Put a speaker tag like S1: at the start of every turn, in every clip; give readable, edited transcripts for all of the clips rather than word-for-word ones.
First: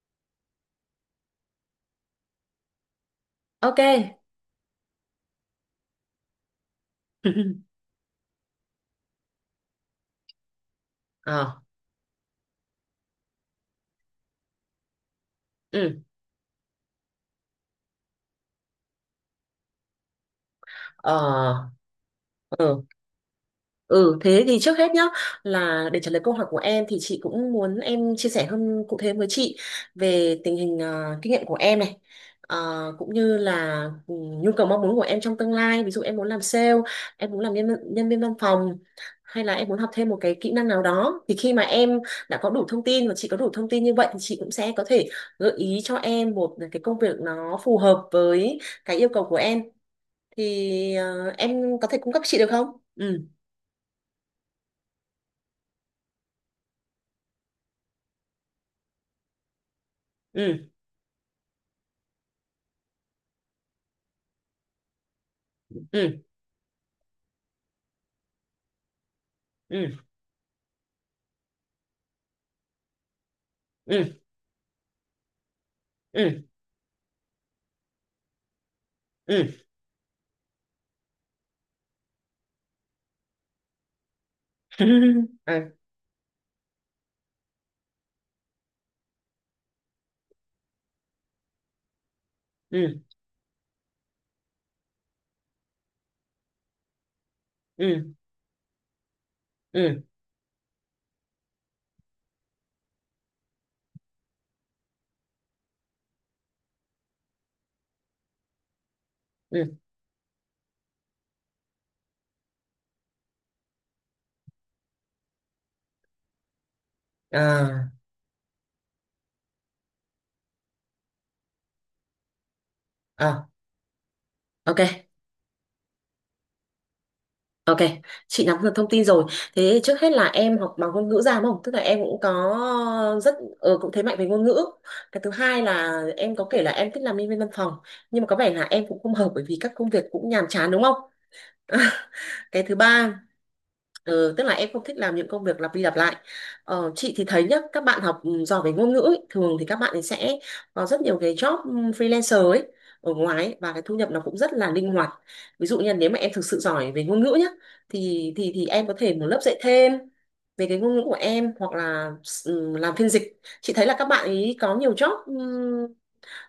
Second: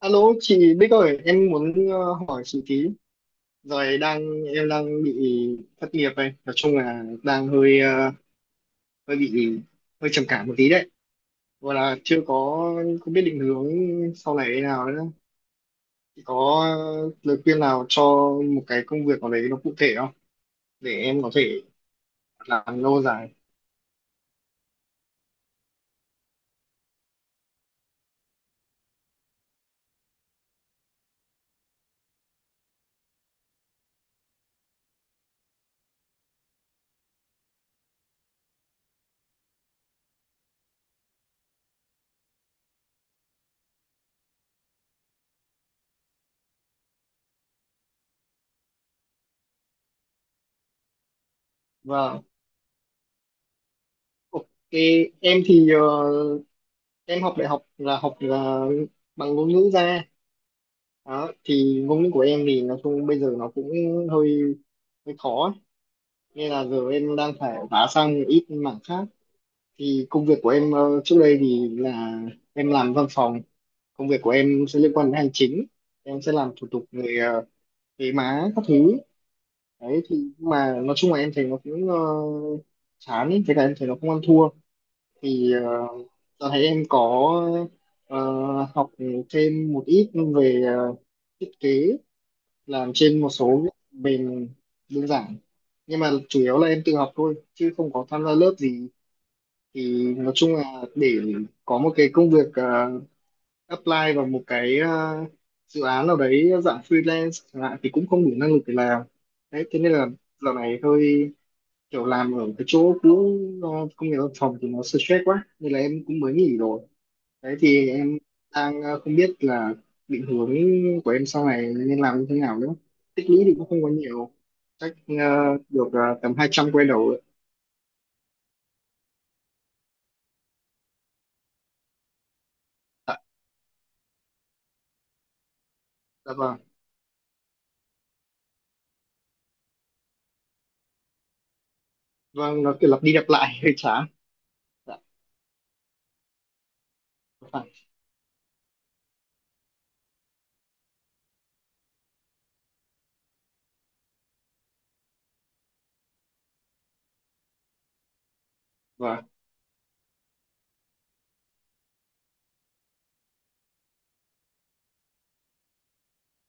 S1: Alo chị Bích ơi, em muốn hỏi chị tí.
S2: Ok.
S1: Rồi đang Em đang bị thất nghiệp đây, nói chung là đang hơi bị hơi trầm cảm một tí đấy.
S2: Ờ.
S1: Gọi là chưa có Không biết định hướng sau này thế nào nữa.
S2: Ừ.
S1: Chị có lời khuyên nào cho một cái công việc nào đấy nó cụ thể không để
S2: Ờ.
S1: em có thể làm
S2: Ừ.
S1: lâu dài.
S2: Ừ, thế thì trước hết nhá, là để trả lời câu hỏi của em thì chị cũng muốn em chia sẻ hơn cụ thể với chị về tình hình kinh nghiệm của em này. Ờ, Cũng như là nhu cầu mong muốn của em trong tương lai, ví dụ em muốn làm sale, em muốn làm nhân viên văn phòng, hay là em muốn học thêm một cái kỹ năng nào đó, thì khi mà em đã có đủ thông tin và chị có đủ thông tin như vậy thì chị cũng sẽ có thể gợi ý cho em một cái công việc nó phù hợp với cái yêu cầu của em. Thì em có thể cung cấp
S1: Vâng.
S2: chị được không? Ừ,
S1: Ok, em thì ờ, em học đại học là học bằng ngôn ngữ ra.
S2: ừ,
S1: Đó, thì ngôn ngữ của em thì nói chung bây giờ nó cũng hơi hơi khó ấy.
S2: ừ,
S1: Nên là giờ em đang phải vá sang một ít mảng khác,
S2: ừ,
S1: thì công việc của em trước đây thì là em làm văn phòng, công
S2: ừ,
S1: việc của em sẽ liên quan đến hành chính, em sẽ
S2: ừ,
S1: làm thủ tục về thuế má các thứ
S2: ừ.
S1: đấy. Thì nhưng mà nói chung là em thấy nó cũng chán ấy, với cả em thấy nó không ăn thua. thì ờ,
S2: À,
S1: Giờ thấy em ờ, học thêm một ít về thiết kế, làm
S2: ừ,
S1: trên một số những mềm đơn giản, nhưng mà chủ yếu là em tự học thôi chứ không có
S2: ừ,
S1: tham gia lớp gì.
S2: ừ,
S1: Thì nói chung là để có một cái công việc apply vào một dự án nào đấy dạng freelance chẳng hạn thì cũng không đủ năng lực để làm. Đấy
S2: ừ.
S1: thế nên là dạo này hơi kiểu làm ở cái chỗ cũ, công việc văn phòng thì nó stress quá nên là em cũng mới nghỉ rồi. Đấy thì
S2: À,
S1: không biết là định hướng của em sau này nên làm như thế nào nữa. Tích lũy
S2: à,
S1: thì cũng không có nhiều.
S2: ok,
S1: Chắc được tầm 200 quay đầu ạ.
S2: ok. Chị nắm được thông tin rồi. Thế trước hết là em học bằng ngôn ngữ ra, đúng không? Tức là em cũng có
S1: Dạ,
S2: rất cũng thế mạnh về ngôn ngữ. Cái thứ hai là
S1: dạ
S2: em có
S1: vâng.
S2: kể là em thích làm nhân viên văn phòng, nhưng mà có vẻ là em cũng không hợp bởi vì các công việc cũng nhàm chán, đúng không?
S1: Vâng,
S2: Cái
S1: nó
S2: thứ
S1: kiểu lặp đi
S2: ba.
S1: lặp lại hơi chán.
S2: Ừ, tức là em không
S1: Dạ,
S2: thích làm những công việc lặp đi lặp lại. Ờ, chị thì thấy nhá, các
S1: phải.
S2: bạn học giỏi về ngôn ngữ ấy, thường thì các bạn ấy sẽ có rất nhiều cái job freelancer ấy ở ngoài ấy, và cái thu nhập nó cũng rất là linh hoạt. Ví dụ như là nếu mà em thực sự giỏi về ngôn ngữ nhá, thì em có thể một
S1: Vâng,
S2: lớp dạy thêm về cái ngôn ngữ của em hoặc là làm phiên dịch. Chị thấy là các bạn ấy có nhiều job ừ,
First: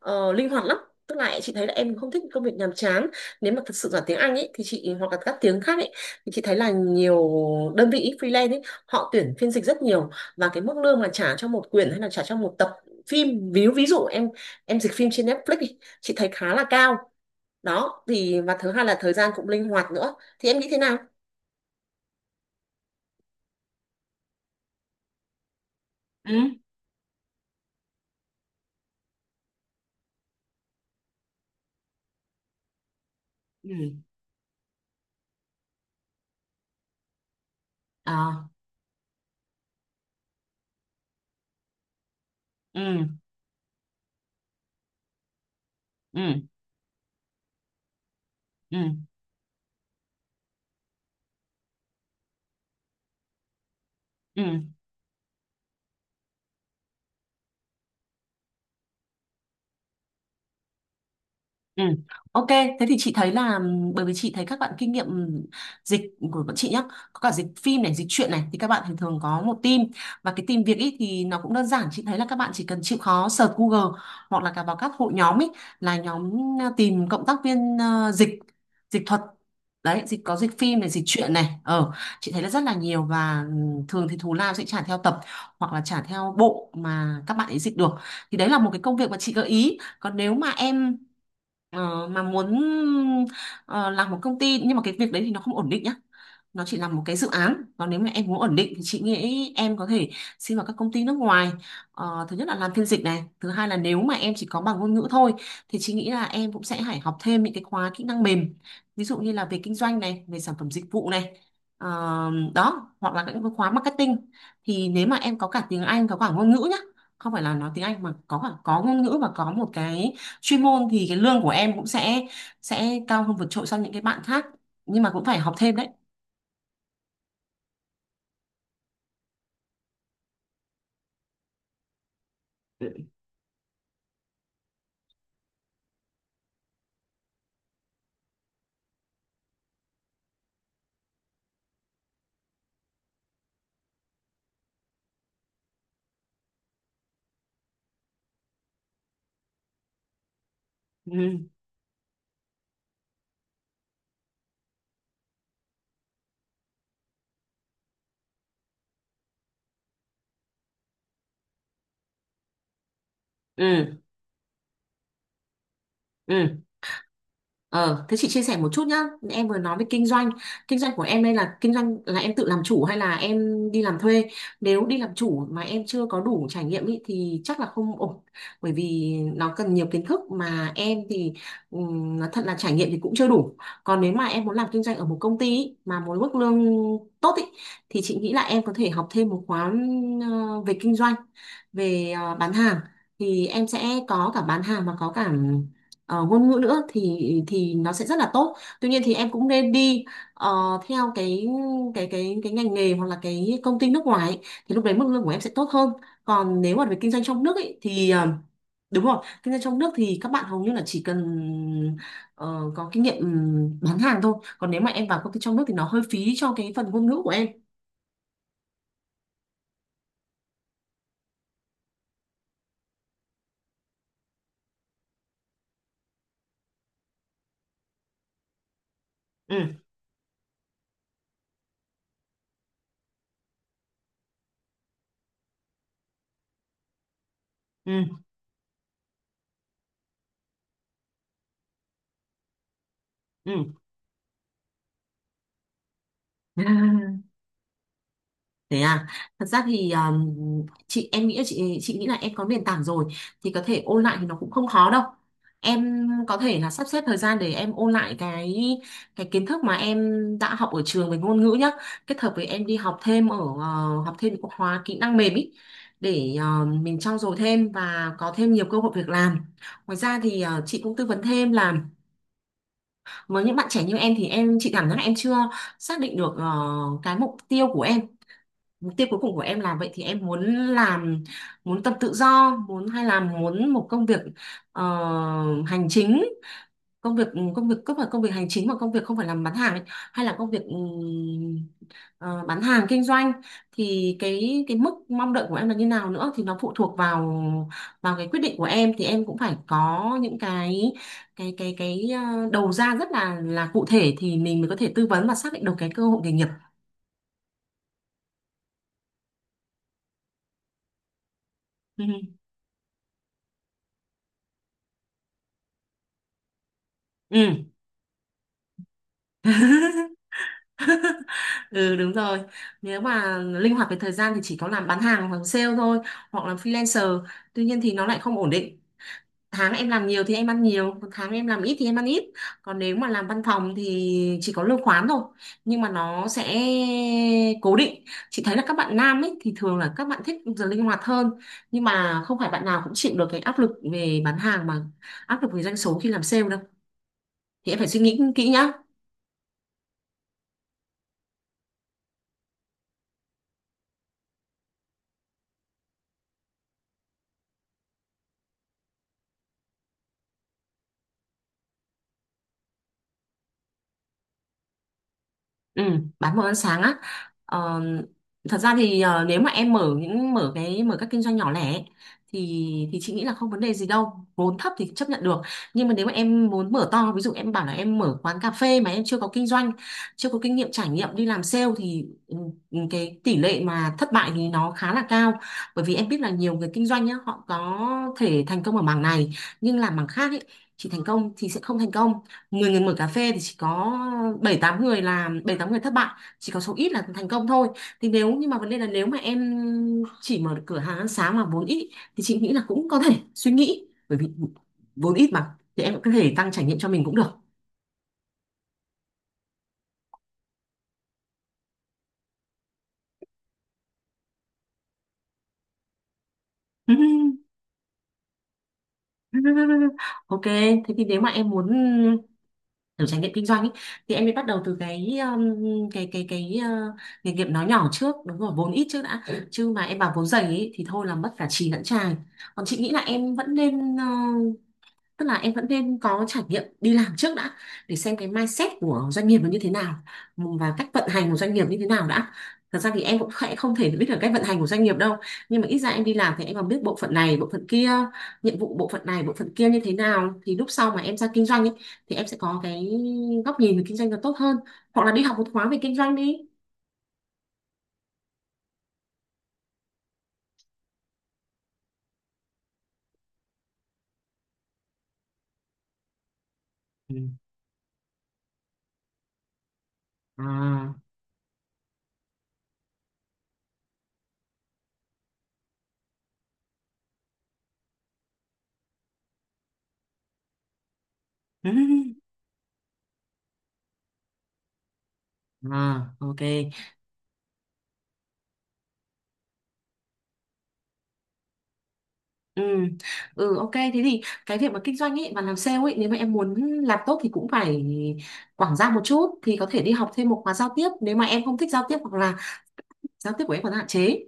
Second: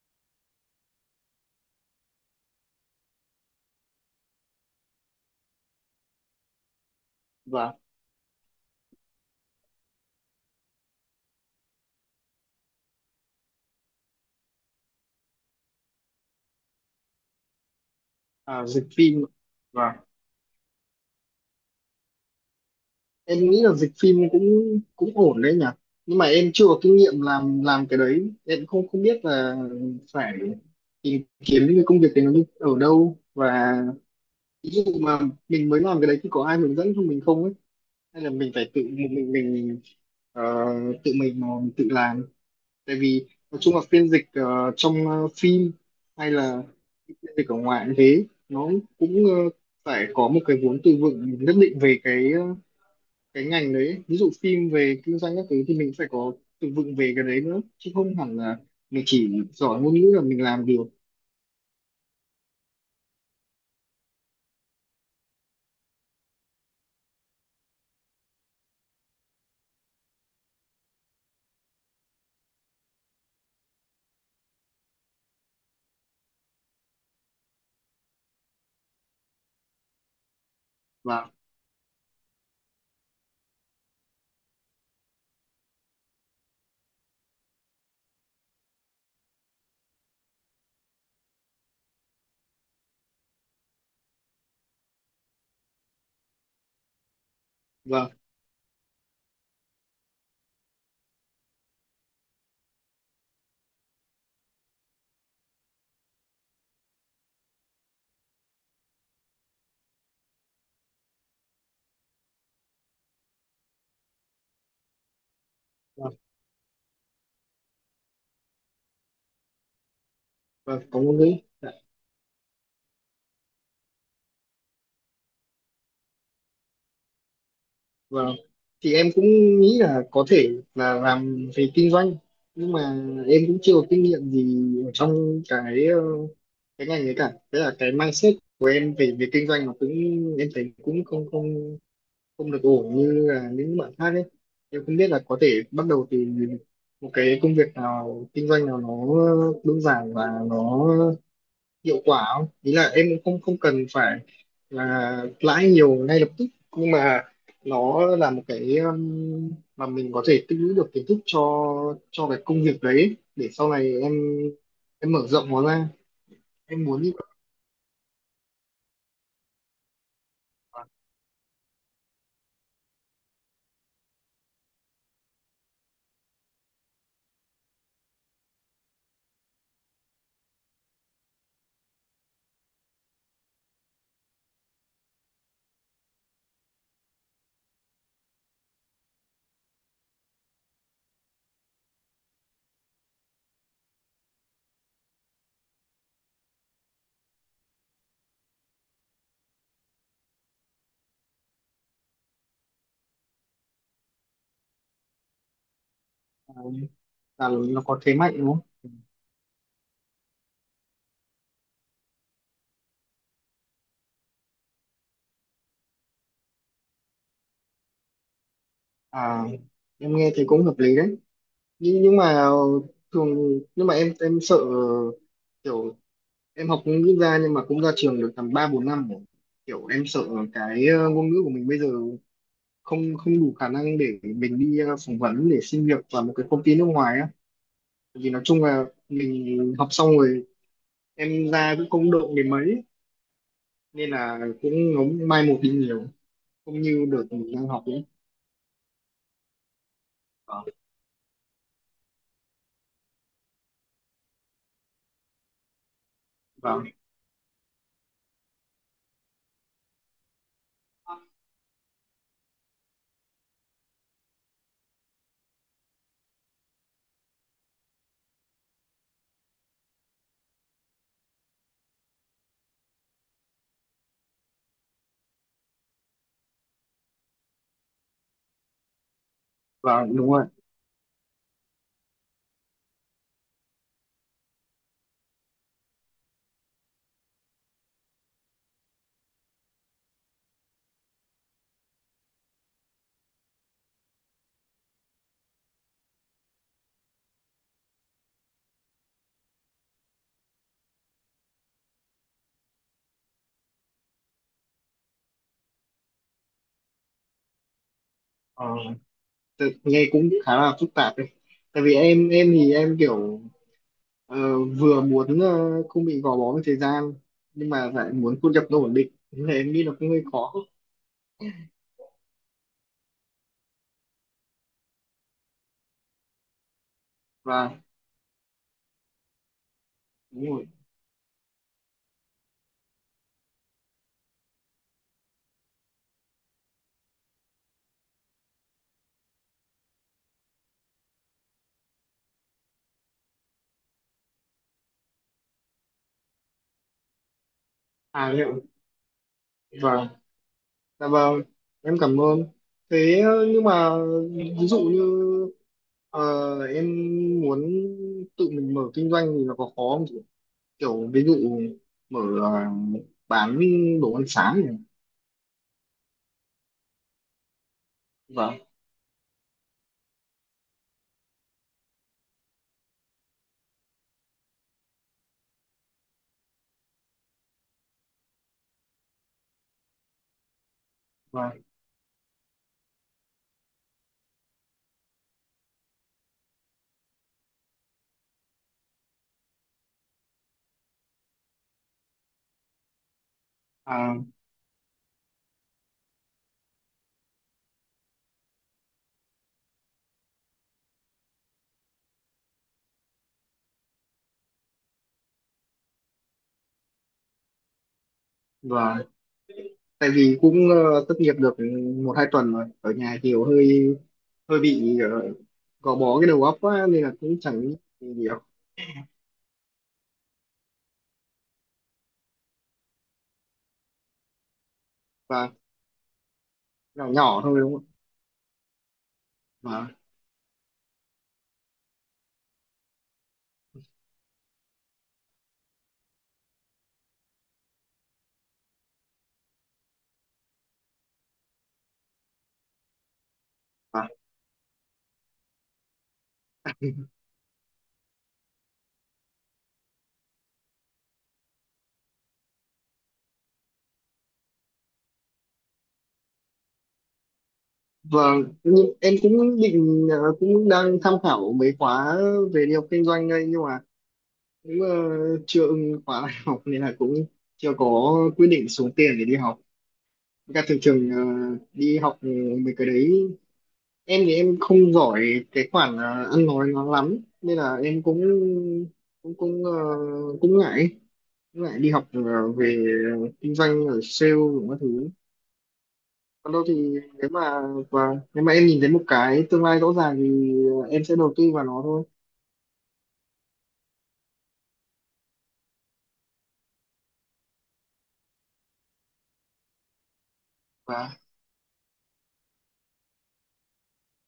S2: ờ, linh hoạt lắm, tức là chị thấy là em không thích công việc nhàm chán, nếu mà thật sự giỏi tiếng Anh ấy thì chị hoặc là các tiếng khác ấy thì chị thấy là nhiều
S1: vâng.
S2: đơn vị freelance ấy họ tuyển phiên dịch rất nhiều, và cái mức lương mà trả cho một quyển hay là trả cho một tập phim, ví ví dụ em dịch phim trên Netflix đi, chị thấy khá là cao. Đó thì, và
S1: À,
S2: thứ hai
S1: dịch
S2: là thời
S1: phim.
S2: gian cũng linh hoạt
S1: Vâng.
S2: nữa, thì em nghĩ thế nào?
S1: Em nghĩ là dịch phim cũng cũng ổn đấy nhỉ. Nhưng mà
S2: Ừ.
S1: em chưa có kinh nghiệm làm cái đấy. Em không không biết là phải tìm kiếm những cái công việc đấy ở đâu, và
S2: Ừ.
S1: ví dụ mà mình mới làm cái đấy thì có ai hướng dẫn cho mình không ấy,
S2: Ờ.
S1: hay là mình phải ờ, tự mình mà mình tự làm. Tại
S2: Ừ.
S1: vì nói chung là phiên dịch trong phim hay
S2: Ừ.
S1: là phiên dịch ở ngoài cũng thế, nó
S2: Ừ.
S1: cũng ờ, phải có một cái vốn từ vựng nhất định về cái ngành đấy, ví dụ
S2: Ừ.
S1: phim về kinh doanh các thứ thì mình phải có từ vựng về cái đấy nữa, chứ không hẳn là mình chỉ giỏi ngôn ngữ là mình làm được
S2: Ừ. Ok, thế thì chị thấy là bởi vì chị thấy các bạn kinh nghiệm dịch của bọn chị nhá, có cả dịch phim này, dịch truyện này, thì các bạn thường thường có một team, và cái team việc ý thì nó cũng đơn giản, chị thấy là các bạn chỉ cần chịu khó search Google hoặc là cả vào các hội nhóm ý, là nhóm tìm cộng tác viên dịch, dịch thuật. Đấy, dịch có dịch phim này, dịch
S1: và
S2: truyện này. Ờ, chị thấy là rất là nhiều và thường thì thù lao sẽ trả theo tập hoặc là trả theo bộ mà các bạn ấy dịch được. Thì đấy là một cái công việc mà chị gợi ý. Còn nếu mà em mà muốn ờ, làm một công ty nhưng mà cái việc đấy thì nó không ổn định nhá, nó chỉ là một cái dự án. Còn nếu
S1: và
S2: mà em muốn ổn định thì chị nghĩ em có thể xin vào các công ty nước ngoài. Ờ, thứ nhất là làm phiên dịch này, thứ hai là nếu mà em chỉ có bằng ngôn ngữ thôi thì chị nghĩ là em cũng sẽ phải học thêm những cái khóa kỹ năng mềm, ví dụ như là về kinh doanh này, về sản phẩm dịch vụ này. Ờ, Đó hoặc là những cái khóa marketing, thì nếu mà em có cả tiếng Anh,
S1: và,
S2: có cả ngôn ngữ nhá, không phải là nói tiếng Anh mà có cả có ngôn ngữ và có một cái chuyên
S1: và
S2: môn
S1: có
S2: thì cái
S1: ngôn ngữ.
S2: lương của
S1: Dạ.
S2: em cũng sẽ cao hơn vượt trội so với những cái bạn khác, nhưng mà cũng phải học thêm đấy.
S1: Vâng. Thì em cũng nghĩ là có thể là làm về kinh doanh, nhưng mà em cũng chưa có kinh nghiệm gì ở trong cái ngành ấy cả. Thế là cái mindset của em về về kinh doanh nó cũng em thấy cũng không không không được ổn như là những bạn khác ấy. Em không biết là có thể bắt đầu từ một cái công việc nào kinh doanh nào nó đơn giản và nó
S2: Ừ.
S1: hiệu quả không, ý là em cũng không không cần phải là lãi nhiều ngay lập tức, nhưng mà nó là một cái mà mình có thể tích lũy được kiến thức cho cái công việc đấy để sau này
S2: Ừ.
S1: em mở rộng nó ra.
S2: Ừ.
S1: Em muốn như vậy.
S2: Ờ, thế chị chia sẻ một chút nhá. Em vừa nói về kinh doanh. Kinh doanh của em đây là kinh doanh là em tự làm chủ hay là em đi làm thuê? Nếu đi làm chủ mà em chưa có đủ trải nghiệm ý, thì chắc là không ổn. Bởi vì nó cần nhiều kiến thức mà em thì nói thật là trải nghiệm thì cũng chưa đủ. Còn nếu mà em muốn làm kinh doanh ở một công ty ý, mà muốn mức lương tốt ý, thì chị nghĩ là em có thể học thêm một khóa về kinh doanh, về bán hàng. Thì em sẽ có cả bán hàng mà có cả ngôn ngữ nữa, thì nó sẽ rất là tốt. Tuy nhiên thì em cũng nên đi ờ, theo cái ngành nghề hoặc là cái công ty nước ngoài ấy, thì lúc đấy mức lương của em sẽ tốt hơn. Còn nếu mà về kinh doanh trong nước
S1: Là
S2: ấy,
S1: nó có
S2: thì
S1: thế mạnh đúng không.
S2: đúng rồi, kinh doanh trong nước thì các bạn hầu như là chỉ cần có kinh nghiệm bán hàng thôi. Còn nếu mà em vào công ty trong nước thì nó hơi phí cho cái phần ngôn ngữ của em.
S1: À, em nghe thấy cũng hợp lý đấy, nhưng mà thường nhưng mà em sợ kiểu em học ngôn ngữ ra nhưng mà cũng ra trường được tầm ba bốn năm rồi.
S2: Ừ.
S1: Kiểu em sợ ngôn ngữ của mình bây giờ không không đủ khả năng để mình đi phỏng vấn để xin việc vào một cái công ty nước ngoài á,
S2: Ừ.
S1: vì nói chung là mình học xong rồi em ra cũng không đậu đến mấy,
S2: Ừ.
S1: nên là cũng nó mai một đi nhiều, không như đợt mình đang học ấy.
S2: Thế à, thật ra thì
S1: Vâng.
S2: chị nghĩ là em có nền tảng rồi thì có thể ôn lại thì nó cũng không khó đâu. Em có thể là sắp
S1: Vâng.
S2: xếp thời gian để em ôn lại cái kiến thức mà em đã học ở trường về ngôn ngữ nhá, kết hợp với em đi học thêm ở học thêm các khóa kỹ năng mềm ý, để mình trau dồi thêm và có thêm nhiều cơ hội việc làm. Ngoài ra thì chị cũng tư vấn thêm là với những bạn trẻ như em thì chị cảm giác là em chưa xác định được cái mục tiêu của em, mục tiêu cuối cùng của em là vậy, thì
S1: Vâng,
S2: em
S1: đúng
S2: muốn
S1: rồi.
S2: làm, muốn tập tự do muốn, hay là muốn một công việc ờ, hành chính, công việc, công việc không phải công việc hành chính mà công việc không phải làm bán hàng ấy, hay là công việc bán hàng kinh doanh, thì cái mức mong đợi của em là như nào nữa, thì nó phụ thuộc vào vào cái quyết định của em, thì em cũng phải có những cái đầu ra rất là cụ thể thì mình mới có thể tư vấn và xác định được cái cơ hội nghề nghiệp.
S1: ờ, Nghe cũng khá là phức tạp đấy, tại vì
S2: Ừ.
S1: em thì em kiểu ờ, vừa muốn không bị gò bó với thời gian,
S2: Ừ.
S1: nhưng mà lại muốn thu nhập nó ổn định nên là em nghĩ nó cũng hơi khó.
S2: Ừ, đúng rồi. Nếu mà linh hoạt về thời gian thì chỉ có làm bán hàng hoặc sale thôi. Hoặc là freelancer. Tuy
S1: Và
S2: nhiên thì nó lại không ổn định. Tháng em làm nhiều thì em
S1: đúng
S2: ăn
S1: rồi.
S2: nhiều, còn tháng em làm ít thì em ăn ít. Còn nếu mà làm văn phòng thì chỉ có lương khoán thôi, nhưng mà nó sẽ cố định. Chị thấy là các bạn nam ấy thì thường là các bạn thích giờ linh hoạt hơn, nhưng mà không phải bạn nào cũng chịu được cái áp lực về bán hàng, mà áp lực về doanh số khi làm sale đâu. Thì em phải suy nghĩ
S1: À,
S2: kỹ
S1: liệu.
S2: nhá.
S1: Và Dạ vâng, em cảm ơn. Thế nhưng mà ví dụ như ờ, em muốn tự mình mở kinh doanh thì nó có khó không chị? Kiểu ví dụ mở ờ, bán đồ ăn sáng này.
S2: Ừ, bán đồ ăn sáng á. Ờ,
S1: Vâng.
S2: thật ra thì nếu mà em mở những mở cái mở các kinh doanh nhỏ lẻ ấy, thì thì chị nghĩ là không vấn đề gì đâu. Vốn thấp thì chấp nhận được. Nhưng mà nếu mà em muốn mở to, ví dụ em bảo là em mở quán cà phê mà em chưa có kinh doanh, chưa có kinh nghiệm trải nghiệm đi làm
S1: Vâng.
S2: sale thì cái tỷ lệ mà thất bại thì nó khá là cao. Bởi vì em biết là nhiều người kinh doanh nhá, họ có thể thành công ở mảng này nhưng làm mảng khác ấy, chỉ thành công thì sẽ không thành công. 10 người mở cà phê thì chỉ có
S1: À,
S2: 7 8 người làm, 7 8 người thất bại, chỉ có số ít là thành công thôi. Thì nếu, nhưng mà vấn đề là nếu mà em chỉ mở được cửa hàng ăn sáng mà vốn ít thì chị nghĩ là cũng có thể suy nghĩ, bởi vì vốn ít mà thì em cũng có thể tăng trải nghiệm cho mình cũng được.
S1: vâng. Tại vì cũng thất nghiệp được một hai tuần rồi. Ở nhà kiểu hơi hơi bị gò bó cái đầu óc quá nên là cũng chẳng nghĩ gì nhiều.
S2: Ok, thế thì nếu mà em muốn kiểu trải nghiệm kinh doanh ý, thì em mới bắt đầu từ cái
S1: Và
S2: um, cái cái cái uh,
S1: nhỏ
S2: nghề
S1: nhỏ
S2: nghiệp
S1: thôi
S2: nó
S1: đúng không?
S2: nhỏ trước, đúng rồi vốn ít trước đã,
S1: Ạ?
S2: chứ mà
S1: Vâng.
S2: em bảo vốn dày ý, thì thôi là mất cả chì lẫn chài. Còn chị nghĩ là em vẫn nên tức là em vẫn nên có trải nghiệm đi làm trước đã để xem cái mindset của doanh nghiệp nó như thế nào và cách vận hành của doanh nghiệp như thế nào đã. Thật ra thì em cũng khẽ không thể biết được cách vận hành của doanh nghiệp đâu, nhưng mà ít ra em đi làm thì em còn biết bộ phận này bộ phận kia, nhiệm vụ bộ phận này bộ phận kia như thế nào, thì lúc sau mà em ra kinh doanh ấy, thì em sẽ có cái góc nhìn về kinh doanh nó tốt hơn, hoặc là đi học một khóa về kinh doanh đi.
S1: Vâng, nhưng em cũng định cũng đang tham khảo mấy khóa về đi học kinh doanh đây, nhưng mà cũng chưa ưng khóa đại học nên là cũng
S2: Ừ.
S1: chưa có quyết định xuống tiền để đi học. Với cả thường
S2: À.
S1: thường đi học mấy cái đấy, em thì em không giỏi cái khoản ăn nói nó lắm nên là em cũng cũng cũng ờ, cũng ngại cũng ngại đi học về kinh doanh ở sale rồi các thứ.
S2: Ừ. À, ok.
S1: Còn đâu thì nếu mà và nếu mà em nhìn thấy một cái tương lai rõ ràng thì em sẽ đầu tư vào nó thôi.
S2: Ừ. Ừ, ok, thế thì cái việc mà kinh doanh ấy và làm sale ấy, nếu mà em muốn làm tốt thì cũng phải quảng giao một chút, thì có thể đi học thêm một khóa giao tiếp nếu
S1: Và
S2: mà em không thích giao tiếp hoặc là giao tiếp của em còn hạn chế,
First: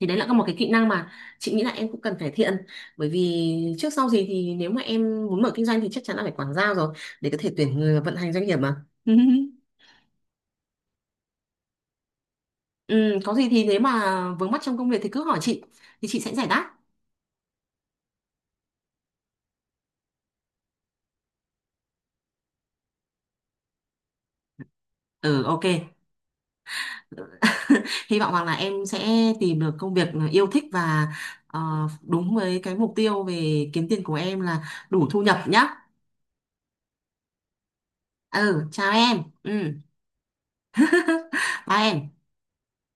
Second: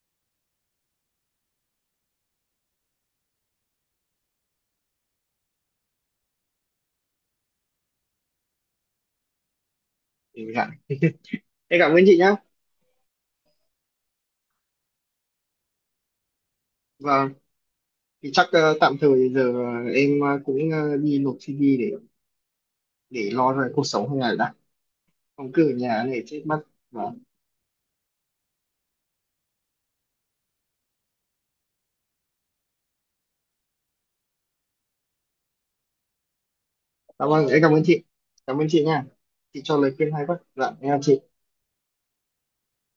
S2: thì đấy là một cái kỹ năng mà chị nghĩ là em cũng cần cải thiện, bởi vì trước sau gì thì nếu mà em muốn mở kinh doanh thì chắc chắn là phải quảng giao rồi, để có thể tuyển người và vận hành doanh nghiệp mà.
S1: để em cảm ơn chị nhá.
S2: Ừ, có gì thì nếu mà vướng mắc trong công việc thì cứ hỏi chị, thì chị sẽ giải đáp.
S1: Và thì chắc tạm thời cũng đi nộp CV để lo về cuộc sống hàng ngày đã,
S2: Ừ,
S1: không
S2: ok.
S1: cứ ở nhà này chết mất. Và
S2: Hy vọng rằng là em sẽ tìm được công việc yêu thích và ờ, đúng với cái mục tiêu về kiếm tiền của em là đủ thu nhập nhá.
S1: cảm ơn em. Cảm ơn chị. Cảm ơn
S2: Ừ,
S1: chị
S2: chào
S1: nha,
S2: em.
S1: chị
S2: Ừ,
S1: cho lời khuyên hay quá. Dạ em chào chị.
S2: bye em.